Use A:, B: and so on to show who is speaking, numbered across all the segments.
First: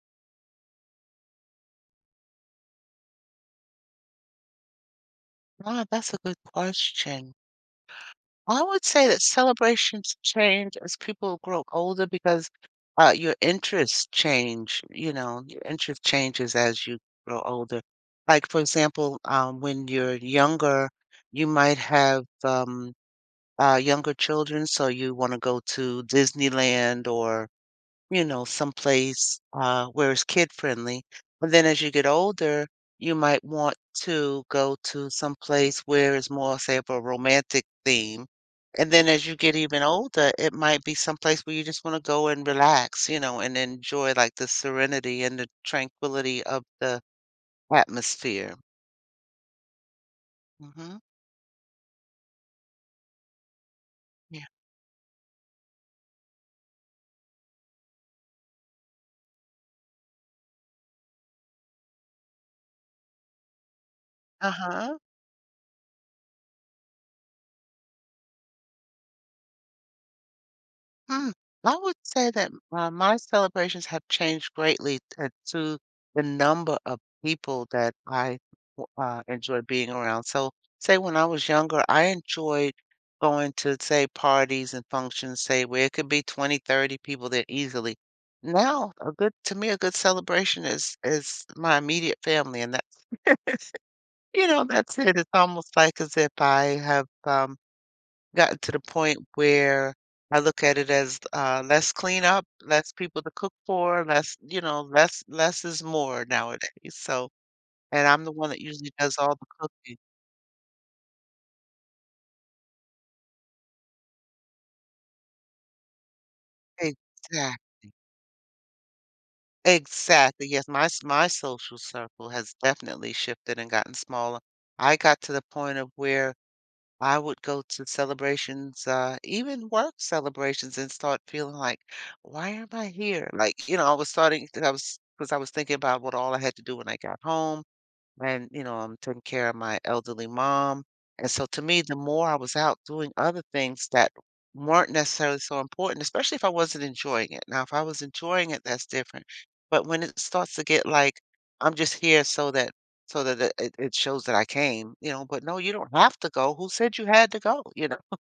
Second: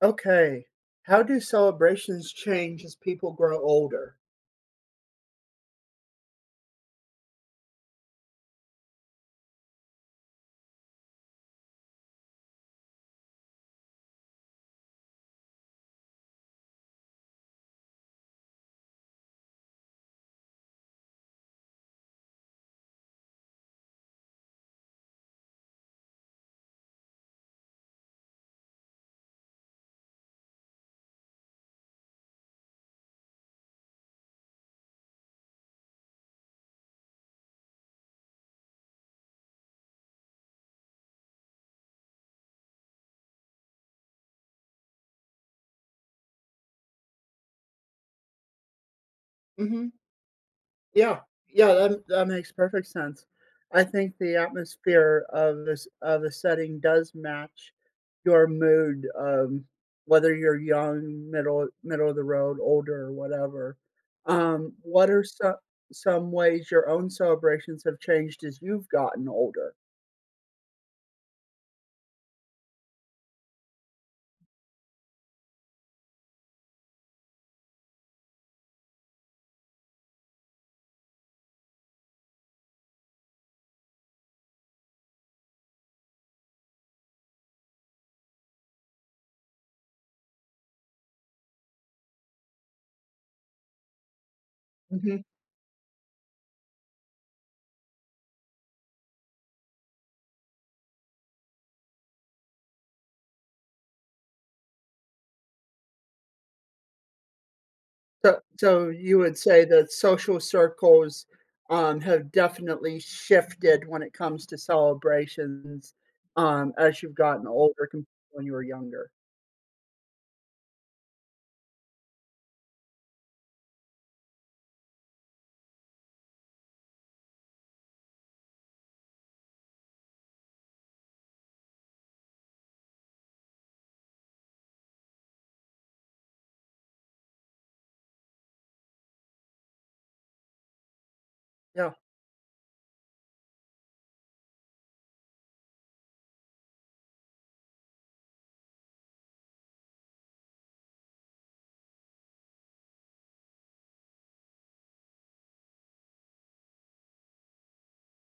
A: Okay. How do celebrations change as people grow older?
B: Ah, that's a good question. I would say that celebrations change as people grow older because your interests change. You know, your interest changes as you grow older. Like, for example, when you're younger, you might have younger children, so you want to go to Disneyland or you know, someplace, where it's kid-friendly. But then as you get older, you might want to go to some place where it's more, say, of a romantic theme. And then as you get even older, it might be someplace where you just wanna go and relax, you know, and enjoy, like, the serenity and the tranquility of the atmosphere.
A: hmm
B: Mhm.
A: Yeah, yeah, that makes perfect sense. I think the
B: Yeah.
A: atmosphere of this of a setting does match your mood, whether you're young, middle of the road, older, or whatever.
B: Uh-huh.
A: What are some ways your own celebrations have changed as you've gotten older?
B: Mm, I would say that, my celebrations have changed greatly to the number of people that I w enjoy being around. So, say when I was younger, I enjoyed going to, say, parties and functions, say, where it could be 20, 30 people there easily. Now, a good celebration is my immediate family, and that's you know, that's it. It's almost like as if I have, gotten to the point where I look at it as less cleanup, less people to cook for, less, you know, less is more nowadays. So, and I'm the
A: So
B: one that
A: so
B: usually does
A: you
B: all
A: would
B: the
A: say that
B: cooking.
A: social circles, have definitely shifted when it comes to celebrations, as you've gotten
B: Exactly.
A: older compared to when you were younger.
B: Exactly. Yes, my social circle has definitely shifted and gotten smaller. I got to the point of where I would go to celebrations, even work celebrations, and start feeling like, why am I here? Like, you know, I was starting, I was, because I was thinking about what all I had to do when I got home and you know, I'm taking care of my elderly mom. And so to me,
A: Yeah.
B: the more I was out doing other things that weren't necessarily so important, especially if I wasn't enjoying it. Now, if I was enjoying it, that's different. But when it starts to get like, I'm just here so that it shows that I came, you know, but no, you don't have to go. Who said you had to go? You know.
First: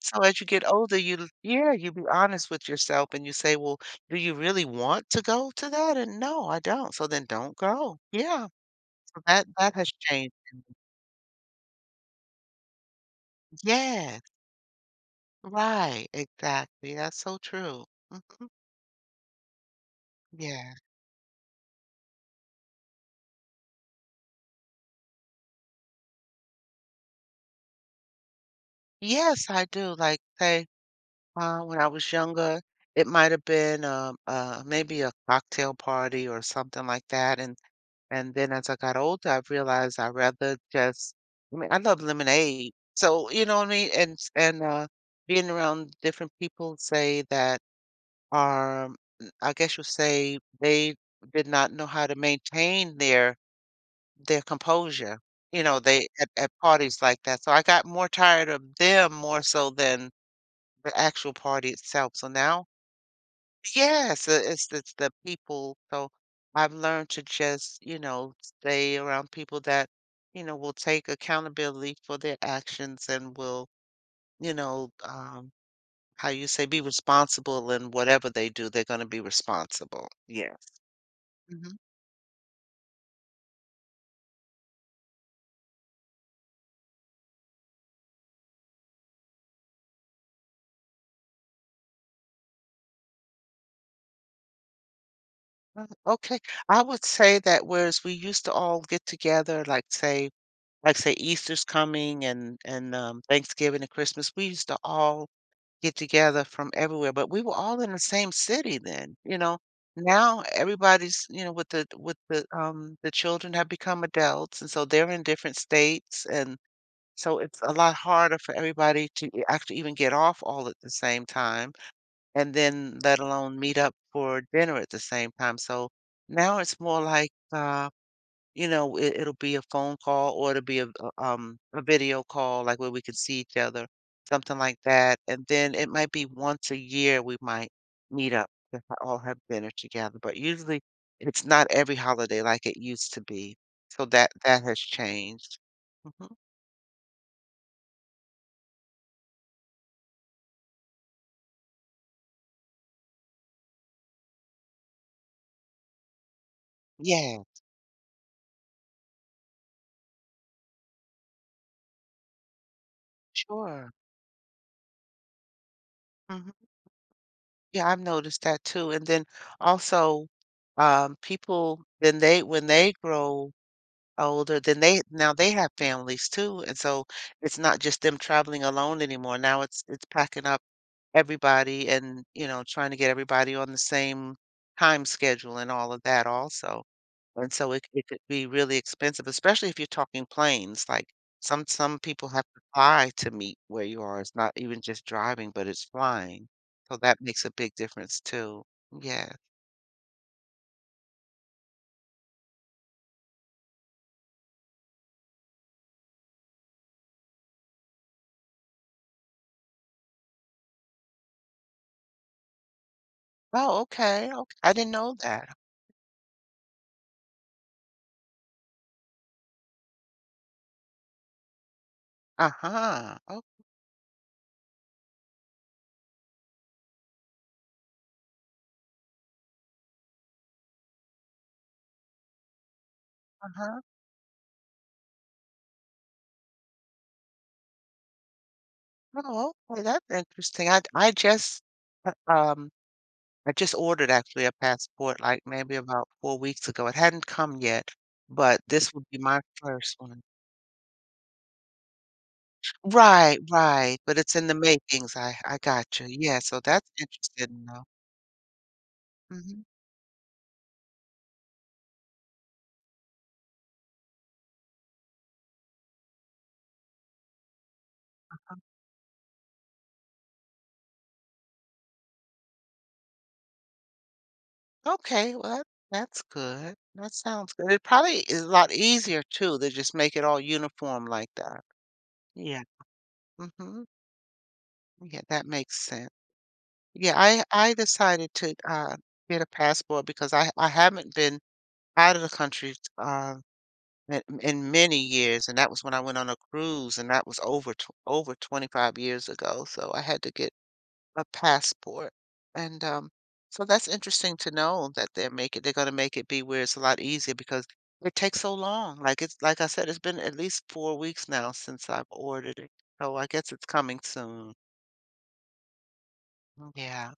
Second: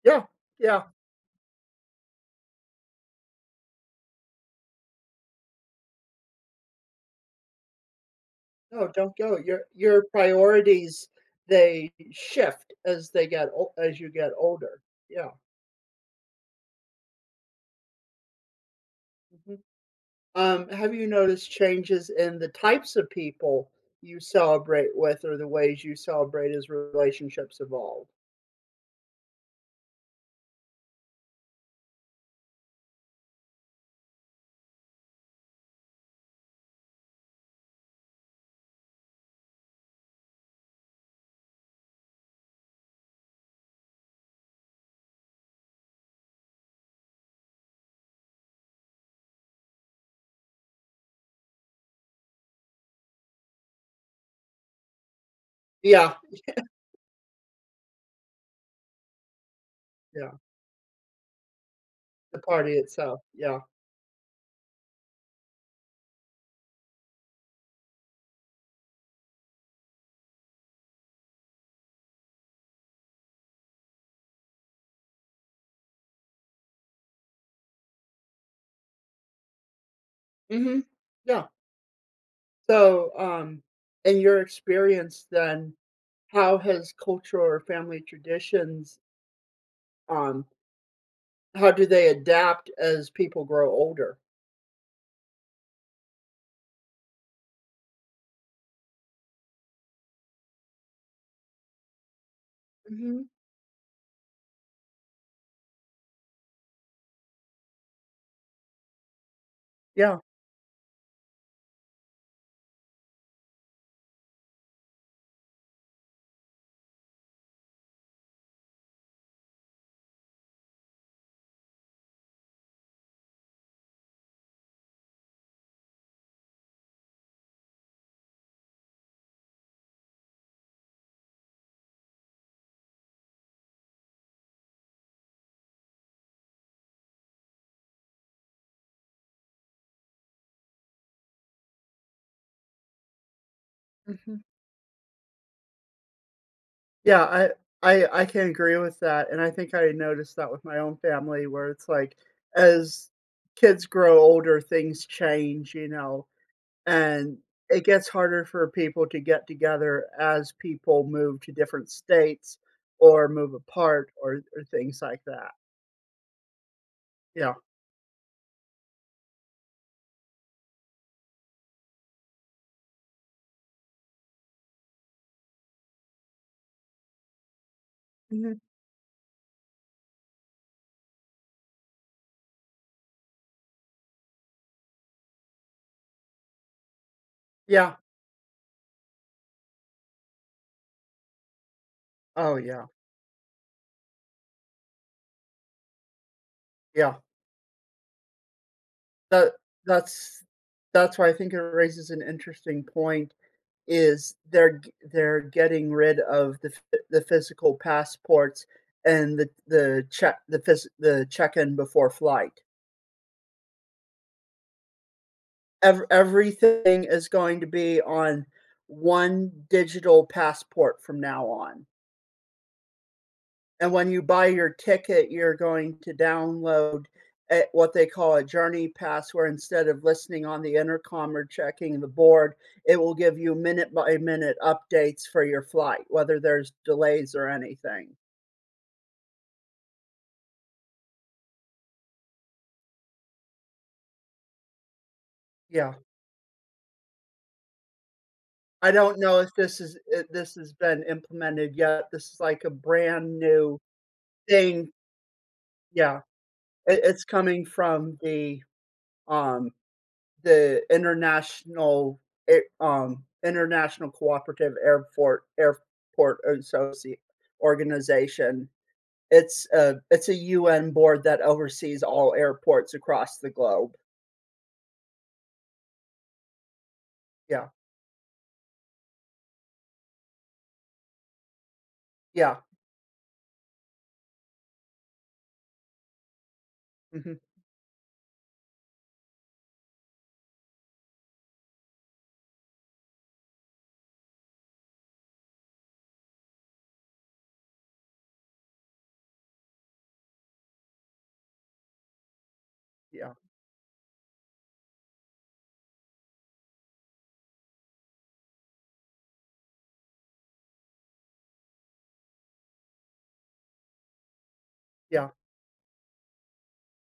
B: So
A: Yeah.
B: as you get
A: Yeah.
B: older, you be honest with yourself and you say, well, do you really want to go to that? And no, I don't. So then don't go. Yeah.
A: No, don't
B: So
A: go.
B: that
A: Your
B: that has
A: your
B: changed.
A: priorities, they shift as they get ol as you
B: Yes,
A: get older. Yeah.
B: right, exactly, that's so true. Mhm,
A: Mhm.
B: yeah.
A: Have you noticed changes in the types of people you celebrate with or the ways you celebrate as relationships evolve?
B: Yes, I do, like, say, when I was younger, it might have been, maybe a cocktail party or something like that, and then as I got older, I realized I rather just I mean, I love lemonade, so, you know what I mean, and being around different people, say, that are, I guess you say, they did not know how to maintain their composure, you know, they
A: Yeah.
B: at parties like that, so I got more tired of them more so than
A: Yeah.
B: the actual party itself, so
A: The
B: now
A: party itself, yeah.
B: yes, it's the people, so I've learned to just, you know, stay around people that, you know, will take accountability for their actions and will, you know, how you say, be responsible in whatever they do, they're gonna be responsible. Yes.
A: Mhm. Yeah.
B: Mhm.
A: So, in your experience then, how has culture or family traditions, um, how do they adapt as people grow older?
B: Okay. I would say that whereas we used to all get together, like, say Easter's coming and
A: Mhm.
B: Thanksgiving and Christmas, we used to all get together from everywhere, but we were all in the same city then, you know.
A: Yeah.
B: Now everybody's, you know, with the children have become adults and so they're in different states and so it's a lot harder for everybody to actually even get off all at the same time and then let alone meet up for dinner at the same time. So now it's more like you know, it'll be a phone call or it'll be a video call, like where we can see each other, something like that. And then it might be once a year we might meet up to ha- all have dinner together. But usually it's not every holiday like it used to be. So that
A: Mhm.
B: that has changed. Hmm.
A: Yeah, I I can agree with that, and I think I noticed that with my own family where it's like, as kids grow older, things change, you know. And
B: Yeah,
A: it gets harder for people to get together as people move to different states or move
B: sure.
A: apart or things like that.
B: Hmm.
A: Yeah.
B: Yeah, I've noticed that too. And then also, people then they when they grow older than they now they have families too, and so it's not just them
A: Mhm.
B: traveling alone anymore. Now it's packing up everybody and, you know, trying to get everybody on the same time schedule and all of that also. And so it
A: Yeah.
B: it could be really expensive, especially if you're talking planes, like, some people have
A: Oh,
B: to
A: yeah.
B: fly to meet where you are. It's not even just driving, but it's flying. So
A: Yeah.
B: that makes a big difference too. Yeah.
A: That that's that's why I think it raises an interesting point is they're getting rid of the physical passports and the check-in before flight.
B: Oh, okay, ok I didn't know that.
A: Everything is going to be on one digital passport from now on.
B: Uh-huh. Oh,
A: And when you buy your ticket, you're going to download a, what they call, a journey pass, where instead of listening on the intercom or checking the board, it will give you
B: uh-huh.
A: minute by minute updates for your flight, whether there's delays or anything.
B: Oh, okay, that's interesting. Uh, um I just ordered actually a passport like maybe
A: Yeah.
B: about 4 weeks ago. It hadn't come yet, but
A: I
B: this would
A: don't
B: be
A: know
B: my
A: if this
B: first
A: is
B: one.
A: I this has been implemented yet. This is like a brand
B: Right,
A: new
B: right. But it's in the
A: thing.
B: makings. I got you.
A: Yeah.
B: Yeah, so that's
A: It it's
B: interesting
A: coming
B: though.
A: from
B: Hmm.
A: um, the international international cooperative airport associate organization. It's a UN board that oversees all airports across the globe.
B: Okay, well that's good. That sounds
A: Yeah,
B: good. It probably is a lot easier too to just make it all uniform like that.
A: yeah,
B: Yeah. Hmm. Yeah, that makes sense. Yeah,
A: hmm
B: I decided to, get a passport because I haven't been out of the country, in many years, and that was when I went on a cruise, and that was over 25 years ago, so I had to get a passport, and,
A: yeah,
B: so that's interesting to know that they're gonna make it be where it's a lot easier because it takes so long, like, it's like I said, it's been at least 4 weeks now since I've ordered it, so I guess it's coming soon.
A: yeah,
B: Mm, yeah.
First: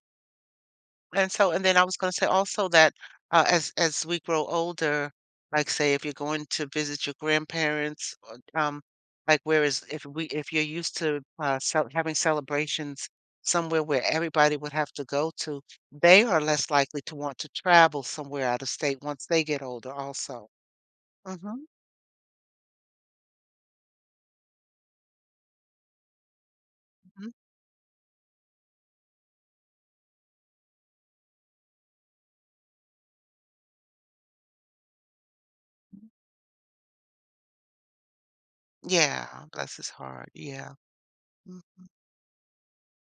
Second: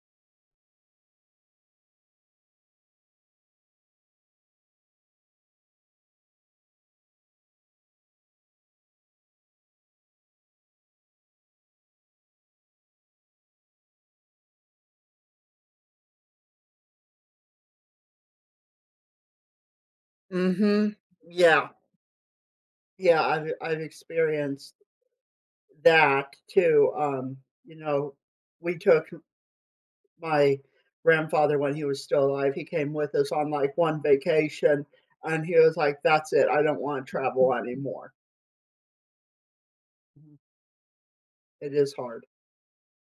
B: And so and then I was gonna say also that, as we grow older, like, say, if you're going to visit your grandparents, or, like, whereas if we if you're used to, cel having celebrations somewhere where everybody would have to go to, they are less likely to want to travel somewhere out of state once they get older also.
A: hmm
B: Mhm,
A: yeah, yeah. I've experienced that too.
B: mhm.
A: You know, we took my grandfather, when he was still alive, he came with us on, like, one vacation, and he was like, "That's it, I don't wanna travel anymore."
B: Yeah, bless his heart,
A: Mhm.
B: yeah.
A: It is hard.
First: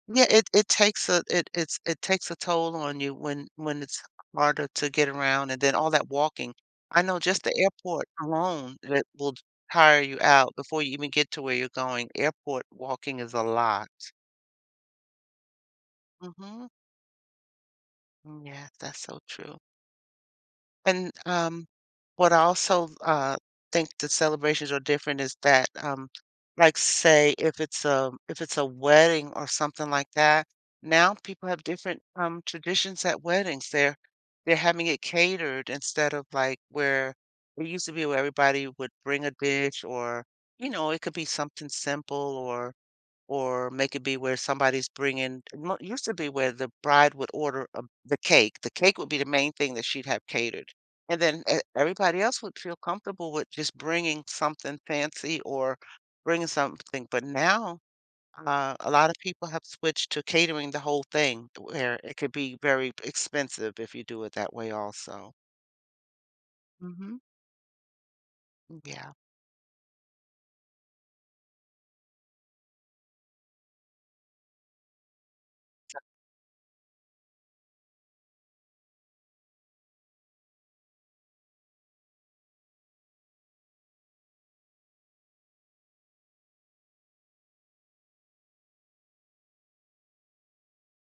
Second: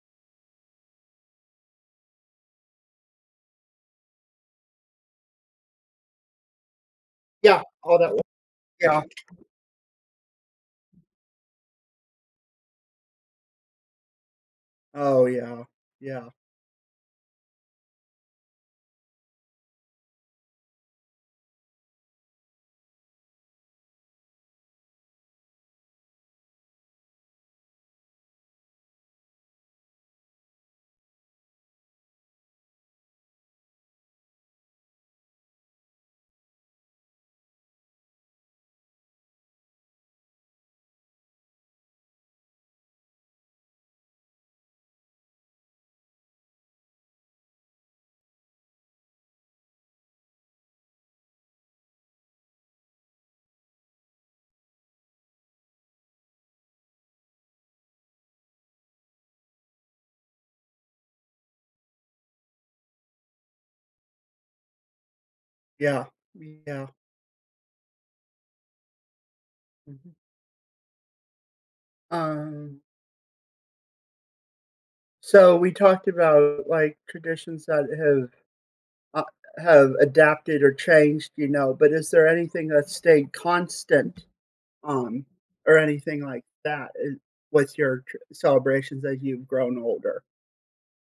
B: Yeah, it takes a toll on you when it's harder to get around and then all that walking. I know just the
A: Yeah, all
B: airport
A: that,
B: alone
A: yeah.
B: that will tire you out before you even get to where you're going. Airport walking is a lot.
A: Oh, yeah. Yeah,
B: Mm-hmm. Yes, that's so true. And, what I also, think the celebrations are different is that, like, say, if it's a wedding or something like that, now people have different, traditions at weddings. They're having it catered instead of, like, where it used to be where everybody would bring a dish or, you know, it could be something simple or make it be where somebody's bringing mo it used to be where the bride would order a the cake. The cake would be the main thing that she'd have catered, and then e everybody else would feel comfortable with just bringing something fancy or bringing something, but now, a lot of people have switched to catering the whole thing where it could be very expensive if you do it that way also.
A: yeah, yeah.
B: Mhm. Yeah.
A: Mhm. Um, so we talked about, like, traditions that uh have adapted or changed, you know, but is there anything that stayed constant, um, or anything like that, with your tr celebrations as you've grown older?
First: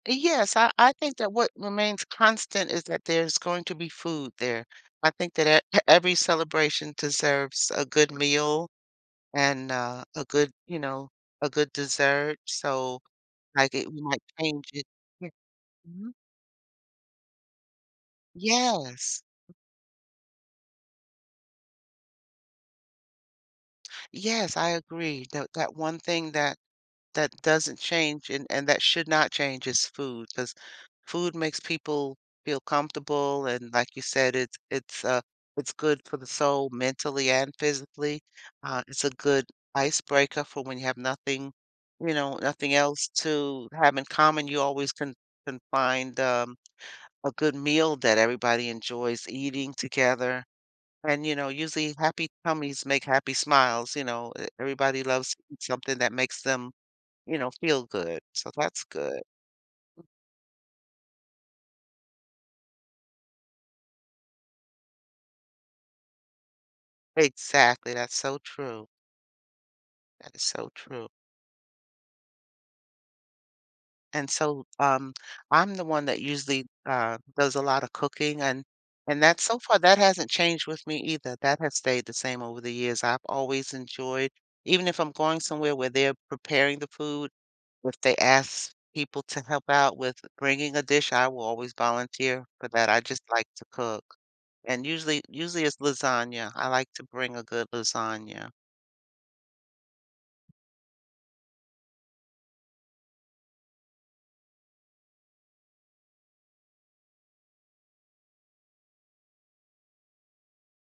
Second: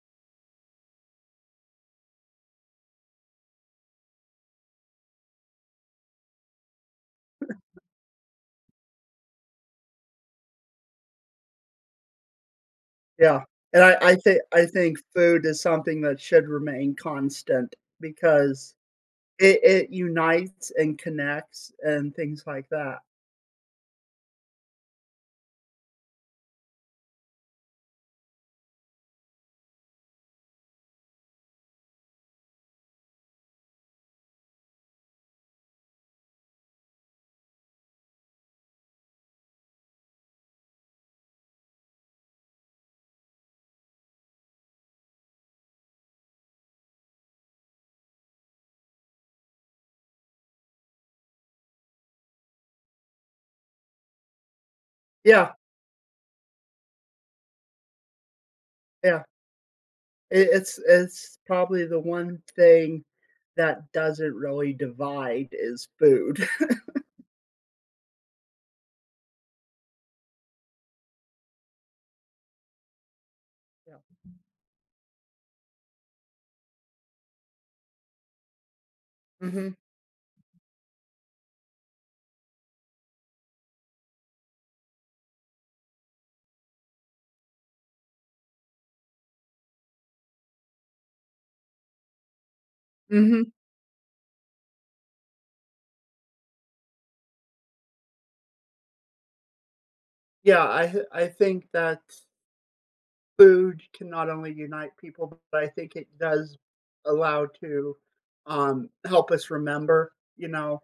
B: Yes, I think that what remains constant is that there's going to be food there. I think that every celebration deserves a good meal and a good, you know, a good dessert. So,
A: Yeah,
B: like,
A: and
B: it,
A: I
B: we
A: I
B: might
A: think
B: change it. Yeah.
A: food is something
B: Mhm.
A: that should remain constant because
B: Yes,
A: it unites and connects and things like that.
B: yes, I agree. That one thing that that doesn't change and that should not change is food because food makes people feel comfortable and like you said it's it's good for the soul mentally and physically it's a good icebreaker for when you have nothing, you know, nothing else to have in common, you always can find, a good meal that everybody enjoys eating together. And you know usually happy tummies make happy smiles, you know, everybody loves to
A: Yeah,
B: eat something that makes them you know, feel good, so that's good.
A: yeah. It's probably the one thing that doesn't really divide is food.
B: Exactly, that's so true. That is so true,
A: Yeah.
B: and so, I'm the one that usually, does a lot of cooking, and that so
A: Mhm,
B: far, that hasn't changed with me either, that has stayed the same over the years, I've always enjoyed, even if I'm going somewhere where they're preparing the food, if they ask people to help out with bringing a dish, I will always volunteer for that, I just like
A: mhm.
B: to cook, and usually it's lasagna, I like to bring a good lasagna.
A: Yeah, I think that food can not only unite people, but I think it does allow to, help us remember, you know?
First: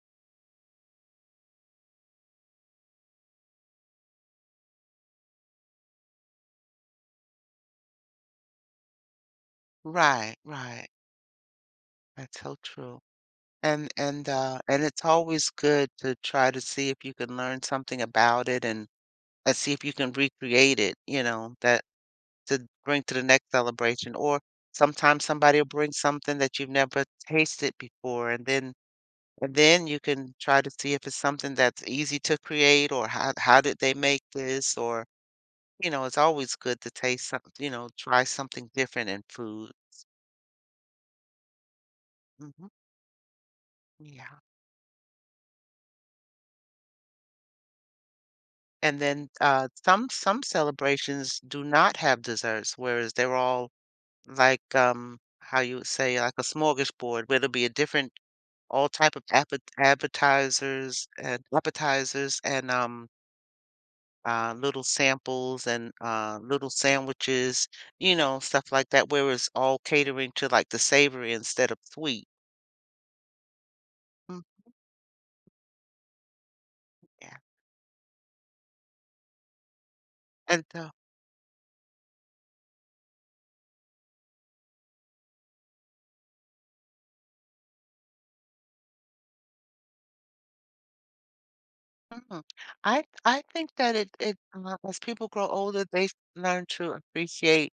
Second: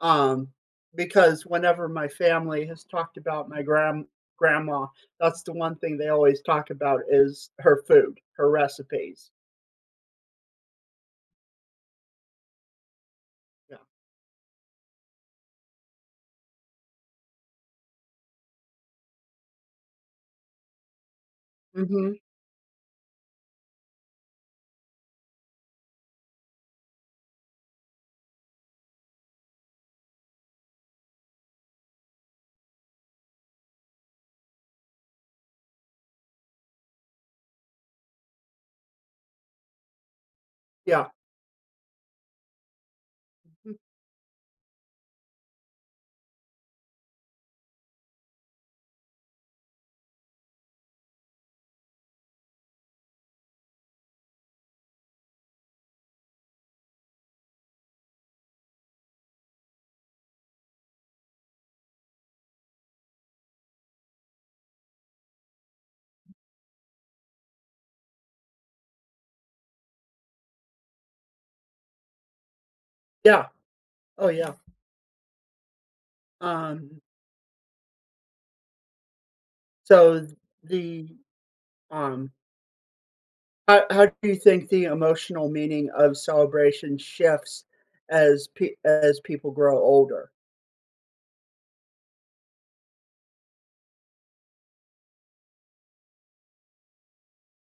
A: Um, because whenever my family has talked about my grandma, that's the one thing they always talk about is her food, her recipes.
B: Right, right. That's so true.
A: Yeah.
B: And it's always good to try to see if you can learn something about it and see if you can recreate it, you know, that
A: Mhm.
B: to bring to the next celebration. Or sometimes somebody will bring something that you've never tasted before and then you can try to see if it's something that's easy to create or how did they make this or you know, it's always good to taste something, you know, try something different in food.
A: Yeah.
B: Hmm.
A: Mhm.
B: Yeah. And then some celebrations do not have desserts, whereas they're all like how you would say like a smorgasbord, where there'll be a different all type of appetizers and appetizers and little samples and little sandwiches, you know, stuff like that. Whereas all catering to like the savory instead of sweet.
A: Yeah. Oh,
B: Mm,
A: yeah. Um,
B: yeah,
A: so
B: and so.
A: the, um how do you think the emotional meaning of celebration shifts as pe as people grow older?
B: Mhm. I think that it as people grow older, they learn to appreciate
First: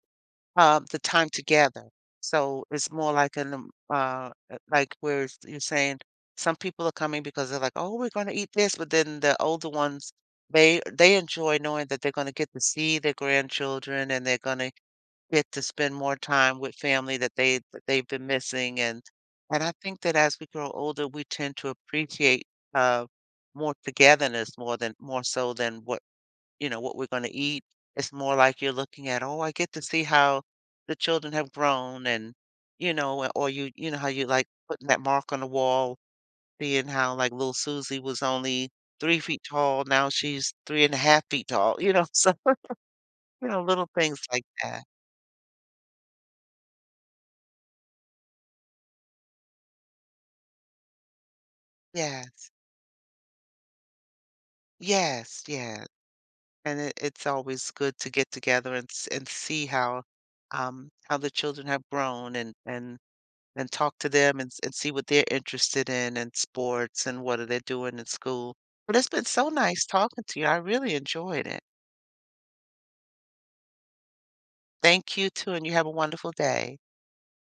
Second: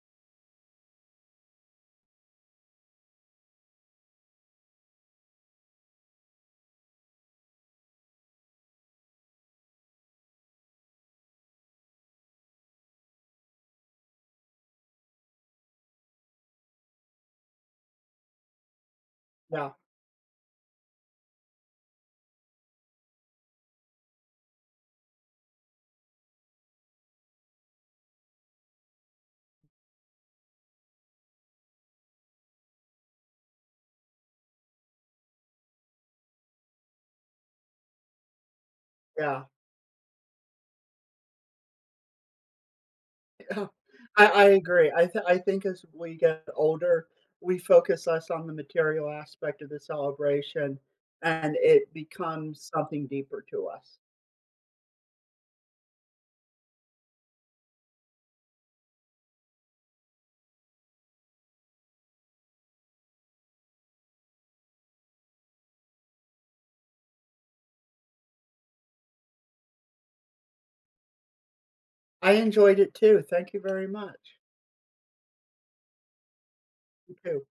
B: uh, the time together. So it's more like an, like you're saying some people are coming because they're like, oh, we're going to eat this. But then the older ones, they enjoy knowing that they're going to get to see their grandchildren and they're going to get to spend more time with family that they that they've been missing. And
A: Yeah.
B: I think that as we grow older, we tend to appreciate, uh, more togetherness more so than what, you know, what we're going to eat. It's more like you're looking at, oh, I get to see how the children have grown and, you know, or you know, how you like putting that mark on the wall, seeing how like little Susie was only 3 feet
A: Yeah.
B: tall. Now she's three and a half feet tall, you know, so, you know,
A: Oh,
B: little things
A: I
B: like that.
A: agree. I think as we get older, we focus less on the material aspect of the celebration, and it
B: Yes.
A: becomes something deeper to us.
B: Yes. Yeah. And it's always good to get together and, and see how the children have grown and talk to them and, and see what they're interested in and sports and what are they doing in school. But it's been so nice talking to you. I really enjoyed it.
A: I enjoyed it too. Thank you very much.
B: Thank you too, and you have a wonderful day.
A: You too.